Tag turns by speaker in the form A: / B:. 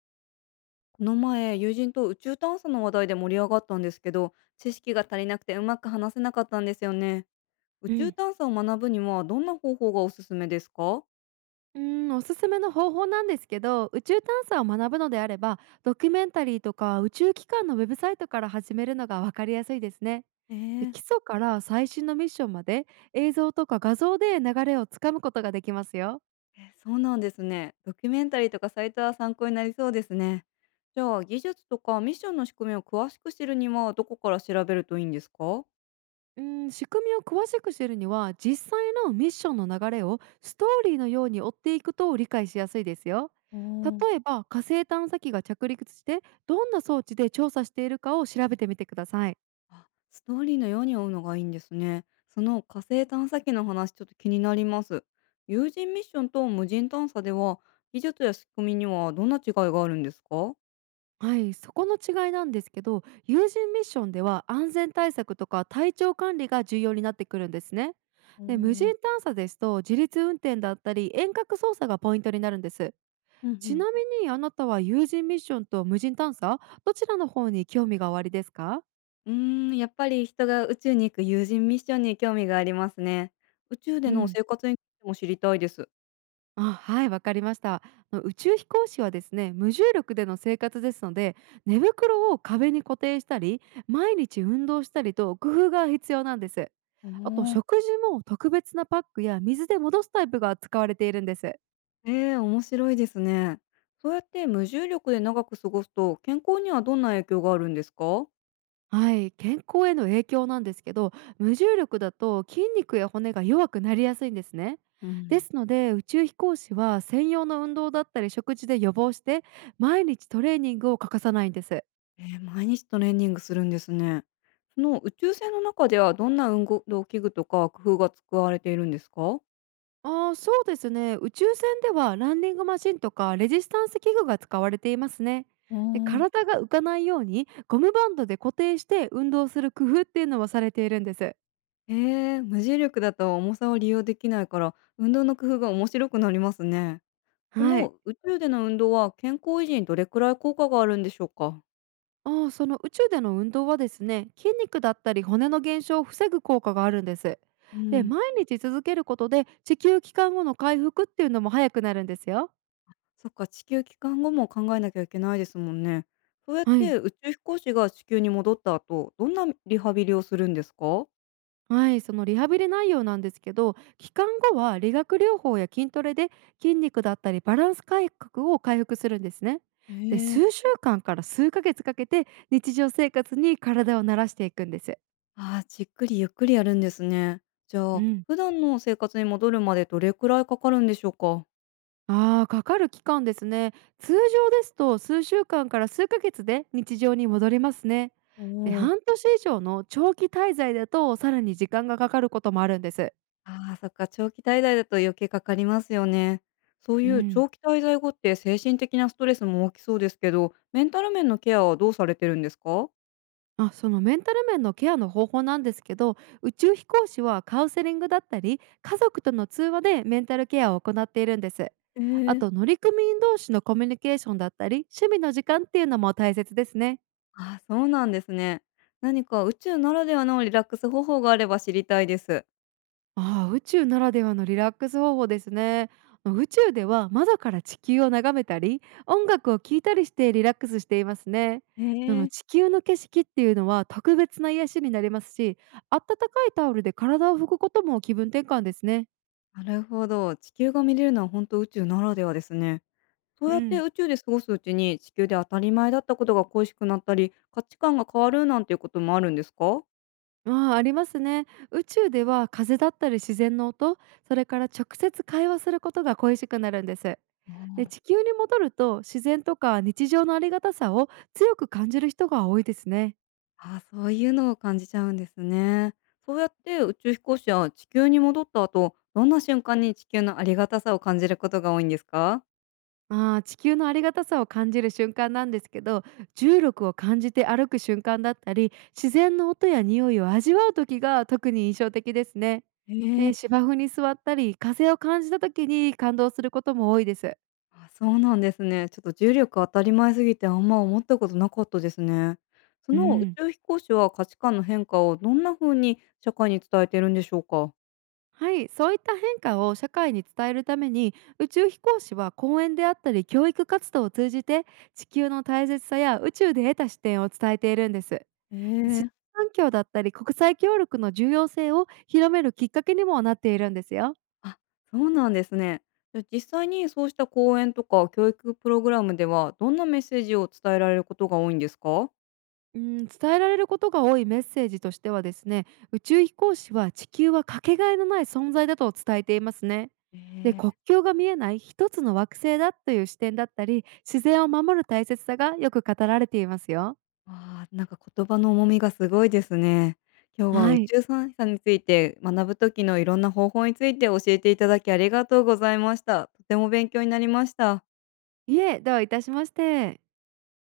A: この前、友人と宇宙探査の話題で盛り上がったんですけど、知識が足りなくてうまく話せなかったんですよね。宇
B: う
A: 宙
B: ん。
A: 探査を学ぶにはどんな方法がおすすめですか？
B: うーおすすめの方法なんですけど、宇宙探査を学ぶのであれば、ドキュメンタリーとか宇宙機関のウェブサイトから始めるのが分かりやすいですね。
A: え
B: で、
A: ー、
B: 基礎から最新のミッションまで、映像とか画像で流れをつかむことができますよ。
A: え、そうなんですね。ドキュメンタリーとかサイトは参考になりそうですね。じゃあ、技術とかミッションの仕組みを詳しく知るにはどこから調べるといいんですか？
B: 仕組みを詳しく知るには、実際のミッションの流れをストーリーのように追っていくと理解しやすいですよ。
A: おー。
B: 例えば火星探査機が着陸して、どんな装置で調査しているかを調べてみてください。
A: あ、ストーリーのように追うのがいいんですね。その火星探査機の話ちょっと気になります。有人ミッションと無人探査では技術や仕組みにはどんな違いがあるんですか？
B: はい、そこの違いなんですけど、有人ミッションでは安全対策とか体調管理が重要になってくるんですね。
A: お
B: で、無人
A: ー。
B: 探査ですと自立運転だったり遠隔操作がポイントになるんです。
A: うんう
B: ち
A: ん。
B: なみにあなたは有人ミッションと無人探査、どちらの方に興味がおありですか？
A: うーん、やっぱり人が宇宙に行く有人ミッションに興味がありますね。宇宙
B: う
A: での
B: ん。
A: 生活についても知りたいです。
B: あ、はい、わかりました。あの宇宙飛行士はですね、無重力での生活ですので、寝袋を壁に固定したり、毎日運動したりと工夫が必要なんです。
A: お
B: あと、
A: ー。
B: 食事も特別なパックや水で戻すタイプが使われているんです。
A: ええ、面白いですね。そうやって無重力で長く過ごすと健康にはどんな影響があるんですか？
B: はい、健康への影響なんですけど、無重力だと筋肉や骨が弱くなりやすいんですね。
A: う
B: で
A: ん。
B: すので、宇宙飛行士は専用の運動だったり食事で予防して、毎日トレーニングを欠かさないんです。
A: えー、毎日トレーニングするんですね。その宇宙船の中ではどんな運動器具とか工夫が使われているんですか？
B: ああ、そうですね。宇宙船ではランディングマシンとかレジスタンス器具が使われていますね。
A: うー
B: で、
A: ん、
B: 体が浮かないようにゴムバンドで固定して運動する工夫っていうのはされているんです。
A: ええ、無重力だと重さを利用できないから、運動の工夫が面白くなりますね。こ
B: はい。
A: の宇宙での運動は健康維持にどれくらい効果があるんでしょうか？
B: ああ、その宇宙での運動はですね、筋肉だったり骨の減少を防ぐ効果があるんです。
A: う
B: で、
A: ん、
B: 毎日続けることで地球帰還後の回復っていうのも早くなるんですよ。
A: そっか、地球帰還後も考えなきゃいけないですもんね。そうやっ
B: はい。
A: て宇宙飛行士が地球に戻った後、どんなリハビリをするんですか？
B: はい、そのリハビリ内容なんですけど、期間後は理学療法や筋トレで、筋肉だったりバランス改革を回復するんですね。で、
A: え
B: 数
A: え。
B: 週間から数ヶ月かけて日常生活に体を慣らしていくんです。
A: ああ、じっくりゆっくりやるんですね。じゃ
B: う
A: あ、
B: ん。
A: 普段の生活に戻るまでどれくらいかかるんでしょうか？
B: ああ、かかる期間ですね。通常ですと、数週間から数ヶ月で日常に戻りますね。
A: お
B: で、
A: お。
B: 半年以上の長期滞在だと、さらに時間がかかることもあるんです。
A: ああ、そっか、長期滞在だと余計かかりますよね。そう
B: う
A: いう
B: ん。
A: 長期滞在後って精神的なストレスも大きそうですけど、メンタル面のケアはどうされてるんですか？
B: あ、そのメンタル面のケアの方法なんですけど、宇宙飛行士はカウンセリングだったり家族との通話でメンタルケアを行っているんです。
A: え
B: あ
A: え。
B: と、乗組員同士のコミュニケーションだったり趣味の時間っていうのも大切ですね。
A: ああ、そうなんですね。何か宇宙ならではのリラックス方法があれば知りたいです。
B: ああ、宇宙ならではのリラックス方法ですね。宇宙では窓から地球を眺めたり音楽を聴いたりしてリラックスしていますね。
A: へ
B: その
A: え。
B: 地球の景色っていうのは特別な癒しになりますし、温かいタオルで体を拭くことも気分転換ですね。
A: なるほど。地球が見れるのは本当宇宙ならではですね。そう
B: う
A: やって
B: ん。
A: 宇宙で過ごすうちに地球で当たり前だったことが恋しくなったり価値観が変わるなんていうこともあるんですか？
B: ああ、ありますね。宇宙では風だったり自然の音、それから直接会話することが恋しくなるんです。で、
A: あ
B: 地球に戻ると自然とか日常のありがたさを強く感じる人が多いですね。
A: あ、あそういうのを感じちゃうんですね。そうやって宇宙飛行士は地球に戻った後どんな瞬間に地球のありがたさを感じることが多いんですか？
B: ああ、地球のありがたさを感じる瞬間なんですけど、重力を感じて歩く瞬間だったり、自然の音や匂いを味わう時が特に印象的ですね。
A: へえ。
B: で、芝生に座ったり、風を感じた時に感動することも多いです。
A: あ、そうなんですね。ちょっと重力当たり前すぎて、あんま思ったことなかったですね。そ
B: う
A: の宇
B: ん。
A: 宙飛行士は価値観の変化をどんな風に社会に伝えてるんでしょうか？
B: はい、そういった変化を社会に伝えるために、宇宙飛行士は講演であったり教育活動を通じて、地球の大切さや宇宙で得た視点を伝えているんです。
A: え
B: 自
A: え、
B: 然環境だったり国際協力の重要性を広めるきっかけにもなっているんですよ。
A: あ、そうなんですね。じゃ、実際にそうした講演とか教育プログラムでは、どんなメッセージを伝えられることが多いんですか？
B: うん、伝えられることが多いメッセージとしてはですね、宇宙飛行士は地球はかけがえのない存在だと伝えていますね。
A: え
B: で、国
A: え。
B: 境が見えない一つの惑星だという視点だったり、自然を守る大切さがよく語られていますよ。
A: ああ、なんか言葉の重みがすごいですね。今日は
B: は
A: 宇
B: い。
A: 宙産さんについて学ぶ時のいろんな方法について教えていただきありがとうございました。とても勉強になりました。
B: いえ、どういたしまして。